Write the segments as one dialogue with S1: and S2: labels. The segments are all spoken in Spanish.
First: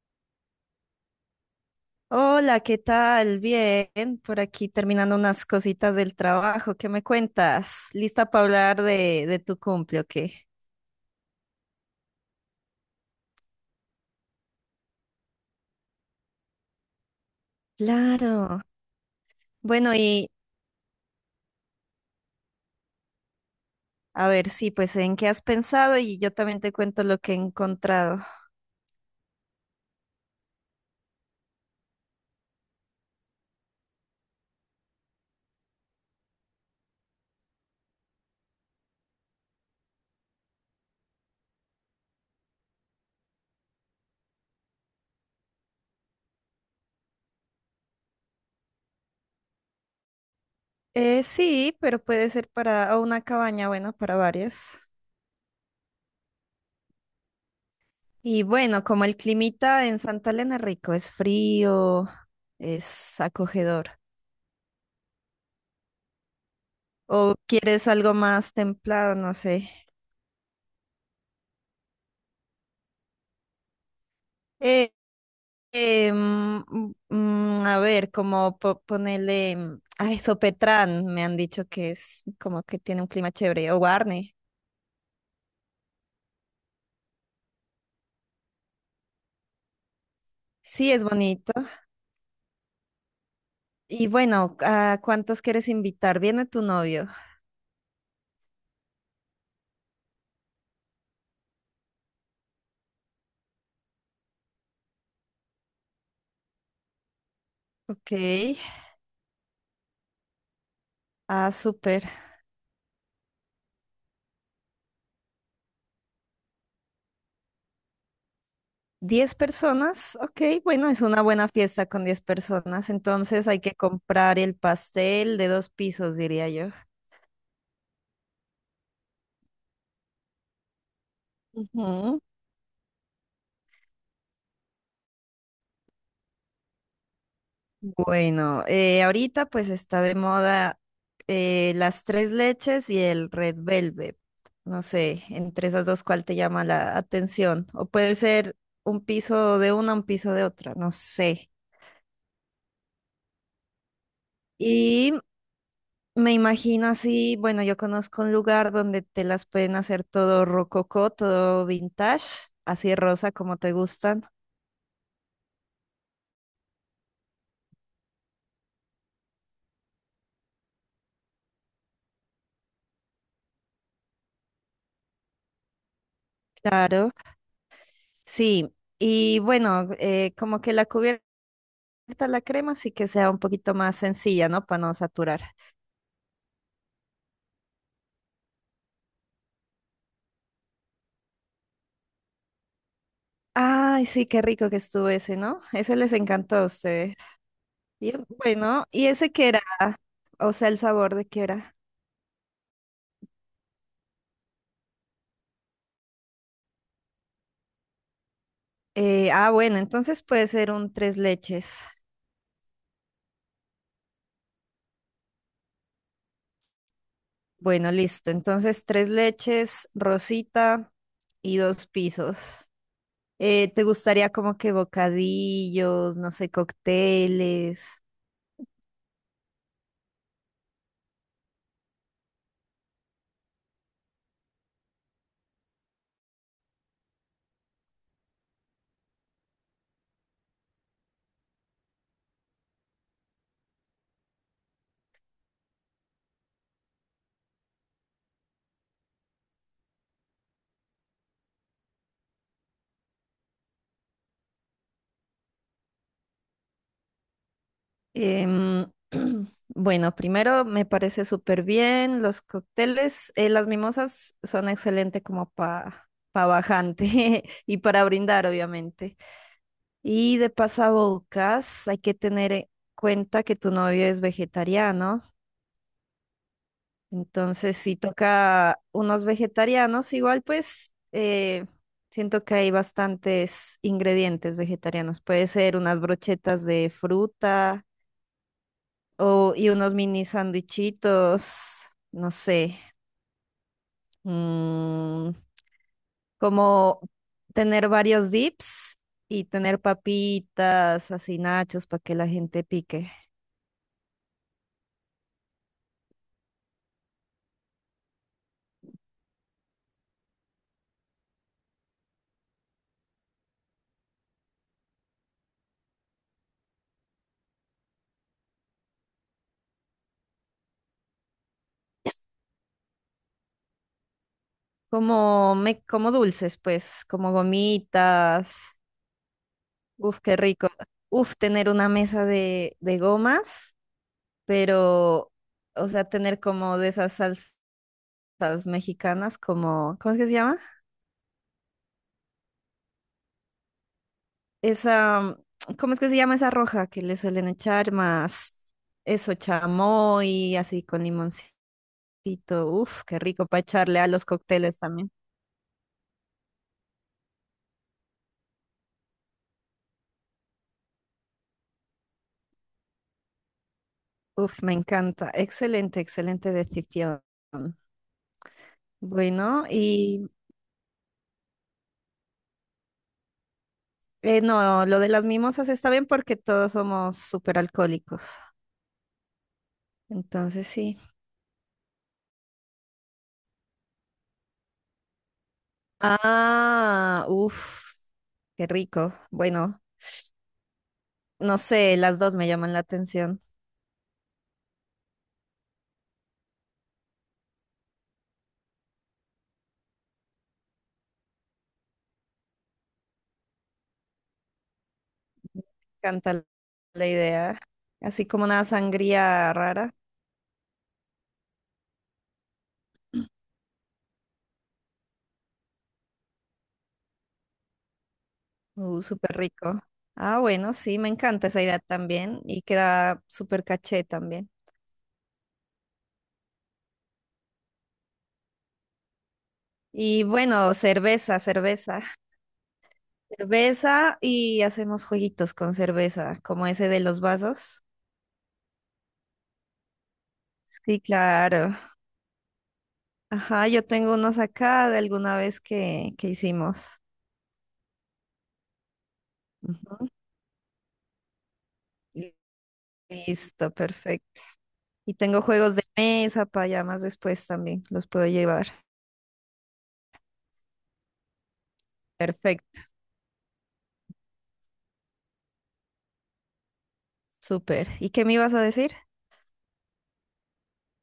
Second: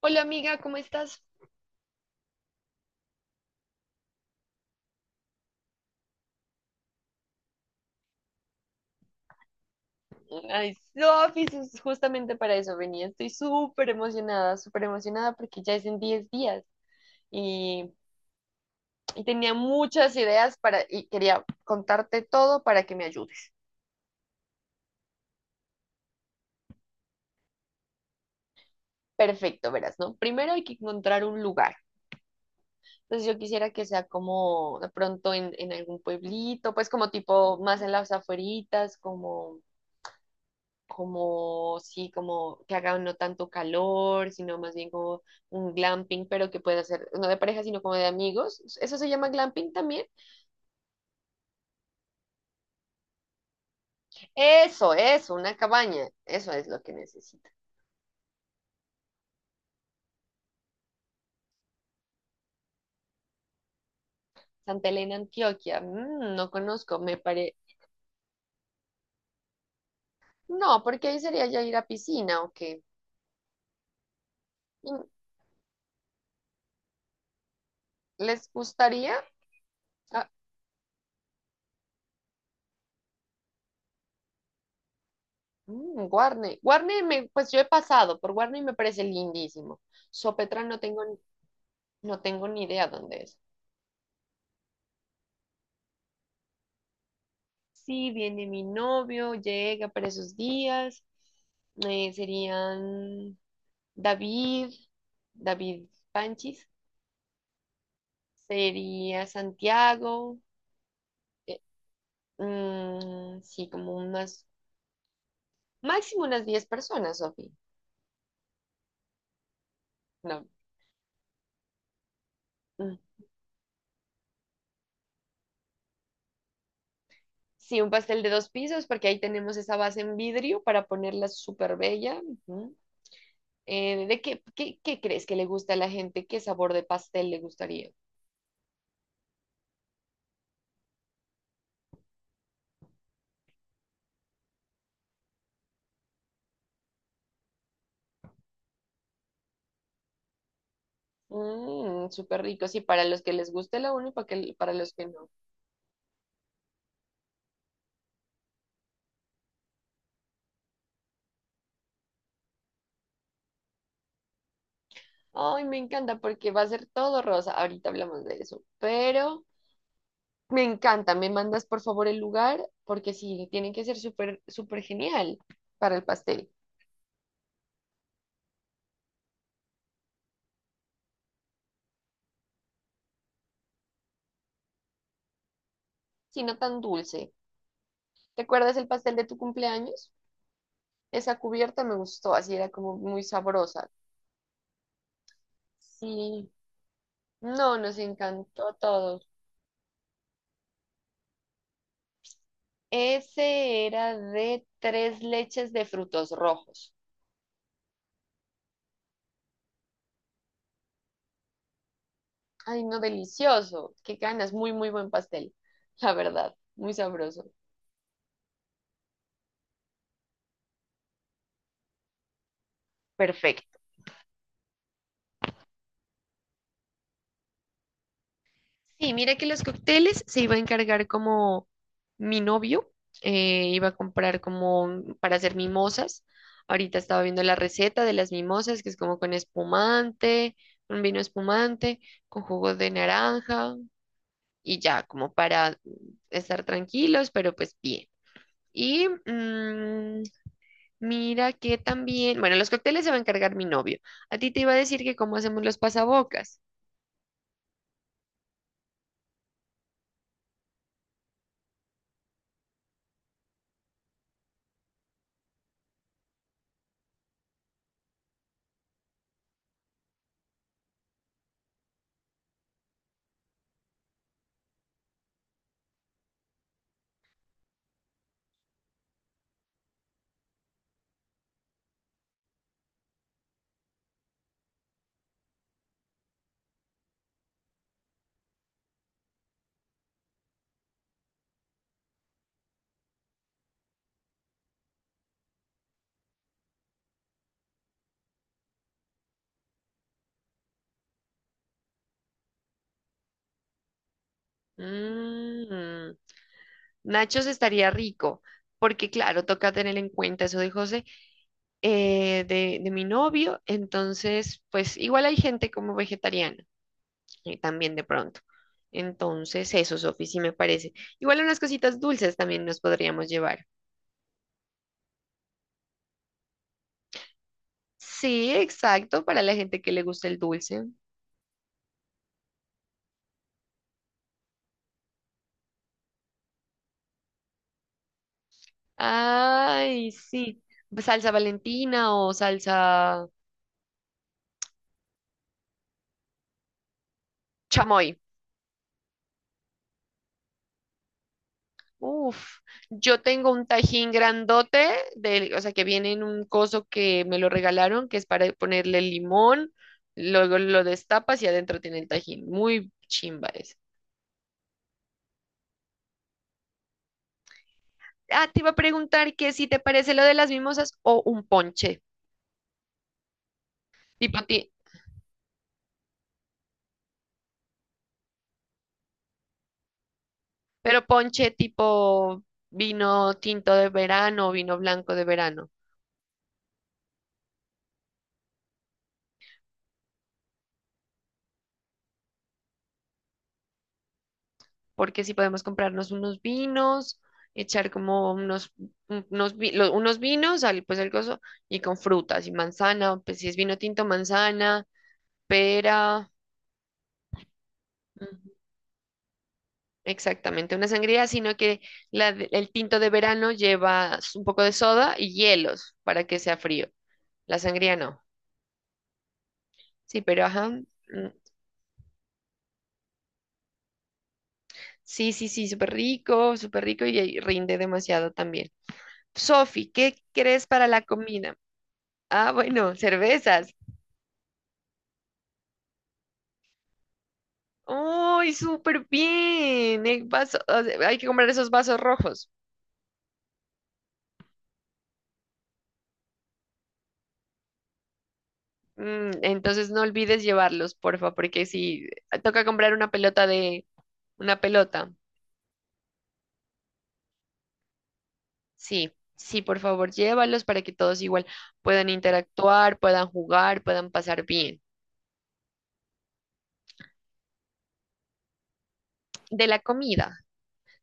S1: Hola amiga, ¿cómo estás?
S2: Hola, ¿qué tal? Bien, por aquí terminando unas cositas del trabajo. ¿Qué me cuentas? ¿Lista para hablar de tu cumple o qué?
S1: Ay, Sofi, es justamente para eso venía. Estoy súper emocionada porque ya es en 10 días y,
S2: Claro.
S1: y tenía
S2: Bueno,
S1: muchas
S2: y
S1: ideas para y quería contarte todo para que me ayudes.
S2: a ver, sí, pues en qué has pensado y yo también te cuento lo que he encontrado.
S1: Perfecto, verás, ¿no? Primero hay que encontrar un lugar. Entonces yo quisiera que sea como de pronto en algún pueblito, pues como tipo más en las afueritas, como sí, como que haga no tanto calor, sino más bien como un glamping, pero que pueda ser no de pareja, sino como de amigos. ¿Eso se llama glamping también?
S2: Sí, pero puede ser para o una cabaña, bueno, para varios.
S1: Eso, una cabaña. Eso es lo que necesita.
S2: Y bueno, como el climita en Santa Elena es rico, es frío, es acogedor.
S1: Santa Elena, Antioquia. No conozco, me
S2: ¿O
S1: pare...
S2: quieres algo más templado? No sé.
S1: No, porque ahí sería ya ir a piscina o qué.
S2: Eh,
S1: Mm,
S2: Em, a ver,
S1: ¿Les
S2: como
S1: gustaría?
S2: ponerle ay,
S1: Ah,
S2: Sopetrán, me han dicho que es como que tiene un clima chévere, o Guarne.
S1: Guarne. Guarne, pues yo he pasado por Guarne y me parece lindísimo. Sopetrán
S2: Sí, es bonito.
S1: no tengo ni idea dónde es.
S2: Y bueno, ¿a cuántos quieres invitar? Viene tu novio.
S1: Sí, viene mi novio, llega para esos días. Serían David, David Panchis,
S2: Ok.
S1: sería Santiago.
S2: Ah,
S1: eh,
S2: súper.
S1: sí, máximo unas 10 personas, Sofi.
S2: ¿10 personas? Ok,
S1: No,
S2: bueno, es una buena fiesta con 10 personas.
S1: mm.
S2: Entonces hay que comprar el pastel de dos pisos, diría yo.
S1: Sí, un pastel de dos pisos, porque ahí tenemos esa base en vidrio para ponerla súper bella.
S2: Ujú.
S1: Ujú. ¿Qué crees que le gusta a la gente? ¿Qué sabor de pastel le gustaría?
S2: Bueno, ahorita pues está de moda las tres leches y el Red Velvet. No sé, entre esas dos, ¿cuál te llama la atención? O puede ser un piso de una, un piso de otra, no sé.
S1: Mmm, súper rico, sí, para los que les guste la uno y para los que
S2: Y
S1: no.
S2: me imagino así, bueno, yo conozco un lugar donde te las pueden hacer todo rococó, todo vintage, así rosa como te gustan,
S1: Ay, me encanta porque va a ser todo rosa. Ahorita hablamos de eso, pero me encanta. Me mandas por favor el lugar porque sí, tiene que ser súper, súper genial para el pastel,
S2: claro. Sí, y bueno, como que la cubierta está la crema, así que sea un poquito más sencilla, ¿no? Para no saturar.
S1: si no tan dulce. ¿Te acuerdas el pastel de tu cumpleaños? Esa cubierta me gustó, así era como muy sabrosa.
S2: Ay, sí, qué rico que estuvo ese, ¿no? Ese les
S1: Sí,
S2: encantó a ustedes.
S1: no, nos
S2: Y
S1: encantó a
S2: bueno, ¿y
S1: todos.
S2: ese qué era? O sea, el sabor de qué era.
S1: Ese era de tres leches de frutos rojos.
S2: Bueno, entonces puede ser un tres leches.
S1: Ay, no, delicioso. Qué ganas. Muy, muy buen pastel. La verdad, muy sabroso.
S2: Bueno, listo. Entonces, tres leches, rosita y dos pisos.
S1: Perfecto.
S2: ¿Te gustaría como que bocadillos, no sé, cócteles?
S1: Sí, mira que los cócteles se iba a encargar como mi novio, iba a comprar para hacer mimosas. Ahorita estaba viendo la receta de las mimosas, que es como con espumante, un vino espumante, con jugo de naranja y ya, como para estar tranquilos, pero pues bien. Y mira que también, bueno, los cócteles se va a encargar mi novio. A ti te iba a decir que cómo hacemos los pasabocas.
S2: Em, bueno, primero me parece súper bien los cócteles. Las mimosas son excelentes como para bajante y para brindar, obviamente. Y de pasabocas, hay que tener en cuenta que tu novio es vegetariano. Entonces, si toca unos vegetarianos, igual pues siento que hay bastantes ingredientes vegetarianos. Puede ser unas brochetas de fruta O, y unos mini sándwichitos no sé, mm, como tener varios dips y tener papitas, así nachos para que la gente pique.
S1: Mm, Nachos estaría rico, porque claro, toca tener en cuenta eso de José, de mi novio. Entonces, pues igual hay gente como vegetariana, también de pronto. Entonces, eso, Sofi, sí me parece. Igual unas cositas dulces también nos podríamos llevar.
S2: Como, me, como dulces, pues, como
S1: Sí,
S2: gomitas.
S1: exacto, para la gente que le
S2: Uf,
S1: gusta
S2: qué
S1: el
S2: rico.
S1: dulce.
S2: Uf, tener una mesa de gomas, pero, o sea, tener como de esas salsas mexicanas, como,
S1: Ay,
S2: ¿cómo es que se llama?
S1: sí. Salsa Valentina o salsa
S2: Esa, ¿cómo es que se llama esa roja que le suelen echar
S1: chamoy.
S2: más eso, chamoy, así con limoncito?
S1: Uf,
S2: Uf, qué
S1: yo
S2: rico
S1: tengo
S2: para
S1: un
S2: echarle a
S1: tajín
S2: los cócteles
S1: grandote,
S2: también.
S1: de, o sea, que viene en un coso que me lo regalaron, que es para ponerle limón, luego lo destapas y adentro tiene el tajín. Muy chimba ese.
S2: Uf, me encanta. Excelente, excelente decisión.
S1: Ah, te iba a preguntar que
S2: Bueno,
S1: si te parece lo
S2: y
S1: de las mimosas o un ponche, tipo ti-
S2: no, lo de las mimosas está bien porque todos somos súper alcohólicos. Entonces sí.
S1: pero ponche tipo vino tinto de verano o vino blanco de verano.
S2: Ah, uf, qué rico. Bueno, no sé, las dos me llaman la atención.
S1: Porque si podemos comprarnos unos vinos, echar como unos, un- unos, vi- lo- unos vinos, y con frutas y manzana, pues si es vino tinto, manzana, pera,
S2: Encanta la idea. Así como
S1: ujú,
S2: una sangría rara.
S1: exactamente, una sangría, sino que el tinto de verano lleva un poco de soda y hielos para que sea frío. La sangría no.
S2: Súper rico.
S1: Sí,
S2: Ah,
S1: pero ajá.
S2: bueno, sí, me encanta esa idea también. Y queda súper caché también.
S1: Sí, sí, sí, súper rico y ahí rinde demasiado también. Sofi, ¿qué
S2: Y
S1: crees
S2: bueno,
S1: para la
S2: cerveza,
S1: comida?
S2: cerveza.
S1: Ah, bueno, cervezas.
S2: Cerveza y hacemos jueguitos con cerveza, como ese de los vasos.
S1: ¡Uy, súper bien! El vaso, o
S2: Sí,
S1: sea, hay que comprar esos
S2: claro.
S1: vasos rojos.
S2: Ajá, yo tengo unos acá de alguna vez que hicimos.
S1: Entonces no
S2: Ujú.
S1: olvides llevarlos, porfa, porque si
S2: Li-
S1: toca comprar una pelota
S2: Listo,
S1: de
S2: perfecto.
S1: una pelota.
S2: Y tengo juegos de mesa para ya más después también, los puedo llevar.
S1: Sí, sí, por favor, llévalos para que todos igual puedan
S2: Perfecto.
S1: interactuar, puedan jugar, puedan pasar bien.
S2: Súper. ¿Y qué me ibas a decir?
S1: De la comida,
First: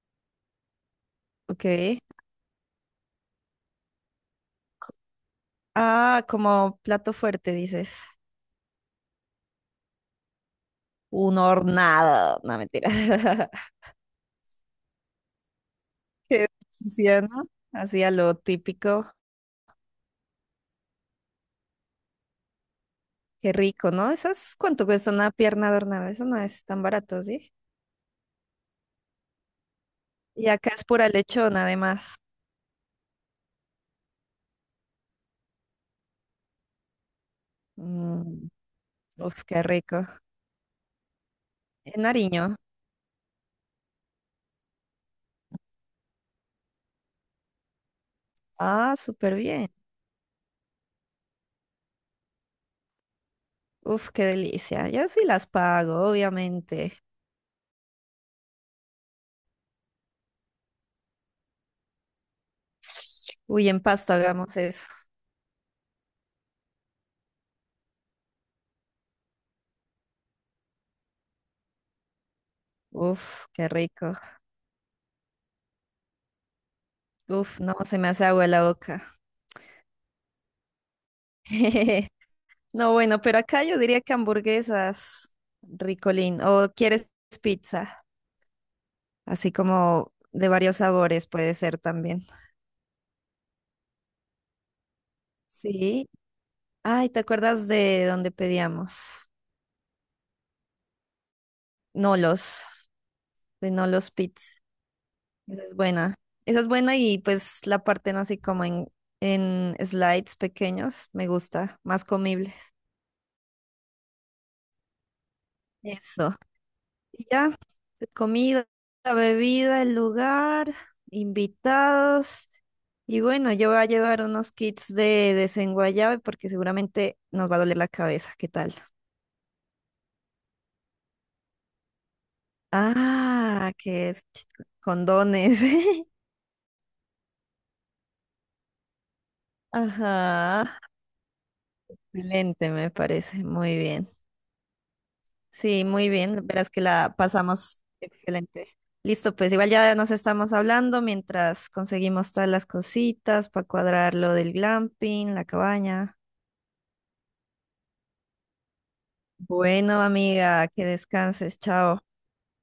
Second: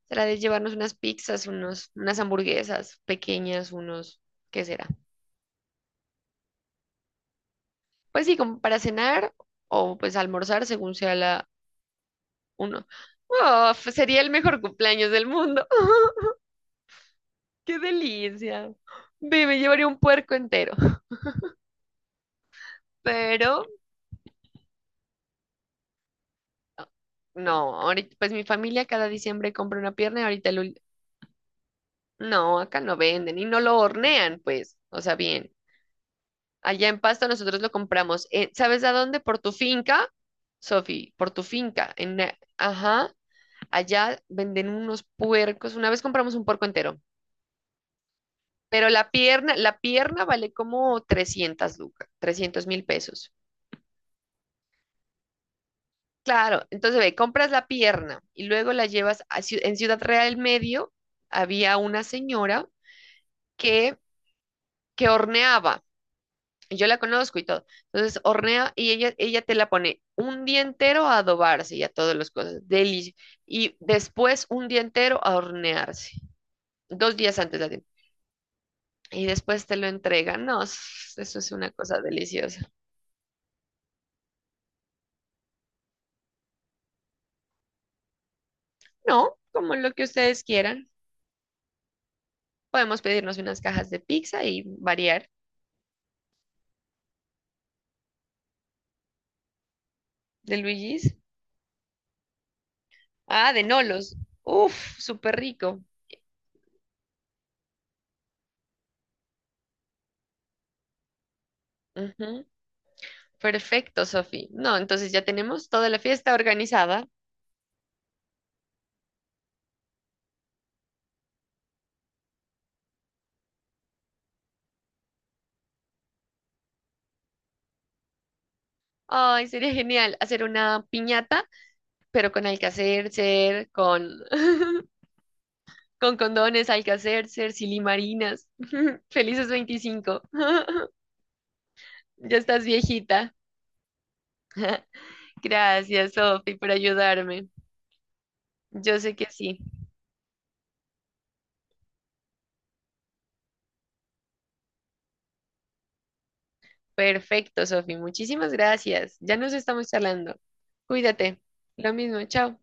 S1: será de llevarnos unas pizzas,
S2: Ok.
S1: unas hamburguesas pequeñas, ¿qué será?
S2: Ah, como plato fuerte, dices.
S1: Pues sí, como para cenar o pues almorzar según sea
S2: Un
S1: la,
S2: hornado. No,
S1: Uno.
S2: mentira.
S1: Oh, pues sería el mejor cumpleaños del mundo.
S2: Qué delicia, ¿no?
S1: ¡Qué
S2: Así a lo
S1: delicia!
S2: típico.
S1: Ve, me llevaría un puerco entero.
S2: Qué
S1: Pero,
S2: rico, ¿no? ¿Esas cuánto cuesta una pierna de hornado? Eso no es tan barato, ¿sí?
S1: no, ahorita, pues mi familia cada diciembre compra una pierna.
S2: Y acá es pura lechona, además.
S1: No, acá no venden y no lo hornean, pues. O sea, bien. Allá en Pasto nosotros lo compramos.
S2: Mm,
S1: ¿Sabes a dónde? Por
S2: uf,
S1: tu
S2: qué rico.
S1: finca, Sofi, por tu finca.
S2: En
S1: En, la-
S2: Nariño.
S1: ajá, allá venden unos puercos. Una vez compramos un puerco entero. Pero
S2: Ah,
S1: la
S2: súper
S1: pierna,
S2: bien.
S1: la pierna vale como 300 lucas, 300.000 pesos.
S2: Uf, qué delicia. Yo sí las pago,
S1: Claro,
S2: obviamente.
S1: entonces ve, compras la pierna y luego la llevas en Ciudad Real del Medio había una señora
S2: Uy, en
S1: que
S2: Pasto hagamos eso.
S1: que horneaba. Y yo la conozco y todo. Entonces hornea y ella te la pone un día entero a adobarse y a todas las cosas,
S2: Uf, qué
S1: y
S2: rico.
S1: después un día entero a hornearse. 2 días antes
S2: Uf,
S1: la
S2: no,
S1: tiene.
S2: se me hace agua la boca.
S1: Y después te lo entregan. No, eso es una cosa deliciosa.
S2: No, bueno, pero acá yo diría que hamburguesas, ricolín, o quieres pizza,
S1: No,
S2: así
S1: como lo que
S2: como
S1: ustedes
S2: de varios
S1: quieran.
S2: sabores puede ser también.
S1: Podemos pedirnos unas cajas de pizza y variar.
S2: Sí. Ay, ¿te acuerdas de dónde pedíamos?
S1: De Luigi's.
S2: Nolos,
S1: Ah, de
S2: de Nolos
S1: Nolos.
S2: Pizza.
S1: Uf, súper
S2: Esa es
S1: rico.
S2: buena. Esa es buena y pues la parten así como en slides pequeños, me gusta, más
S1: Ujú.
S2: comible.
S1: Perfecto, Sofi. No, entonces ya tenemos toda la fiesta
S2: Eso.
S1: organizada.
S2: Y ya, comida, bebida, el lugar, invitados. Y bueno, yo voy a llevar unos kits de desenguayabe porque seguramente nos va a doler la cabeza. ¿Qué tal?
S1: Ay, sería genial hacer una piñata, pero con Alcacercer,
S2: Ah, que
S1: con,
S2: es condones.
S1: con condones, Alcacercer, silimarinas. Felices 25.
S2: Ajá.
S1: Ya estás
S2: Excelente, me
S1: viejita.
S2: parece. Muy bien. Sí, muy
S1: Gracias,
S2: bien.
S1: Sofi,
S2: Verás
S1: por
S2: que la
S1: ayudarme.
S2: pasamos excelente.
S1: Yo sé que
S2: Listo, pues
S1: sí.
S2: igual ya nos estamos hablando mientras conseguimos todas las cositas para cuadrar lo del glamping, la cabaña.
S1: Perfecto, Sofi. Muchísimas gracias. Ya nos estamos
S2: Bueno,
S1: charlando.
S2: amiga, que
S1: Cuídate.
S2: descanses,
S1: Lo
S2: chao.
S1: mismo, chao.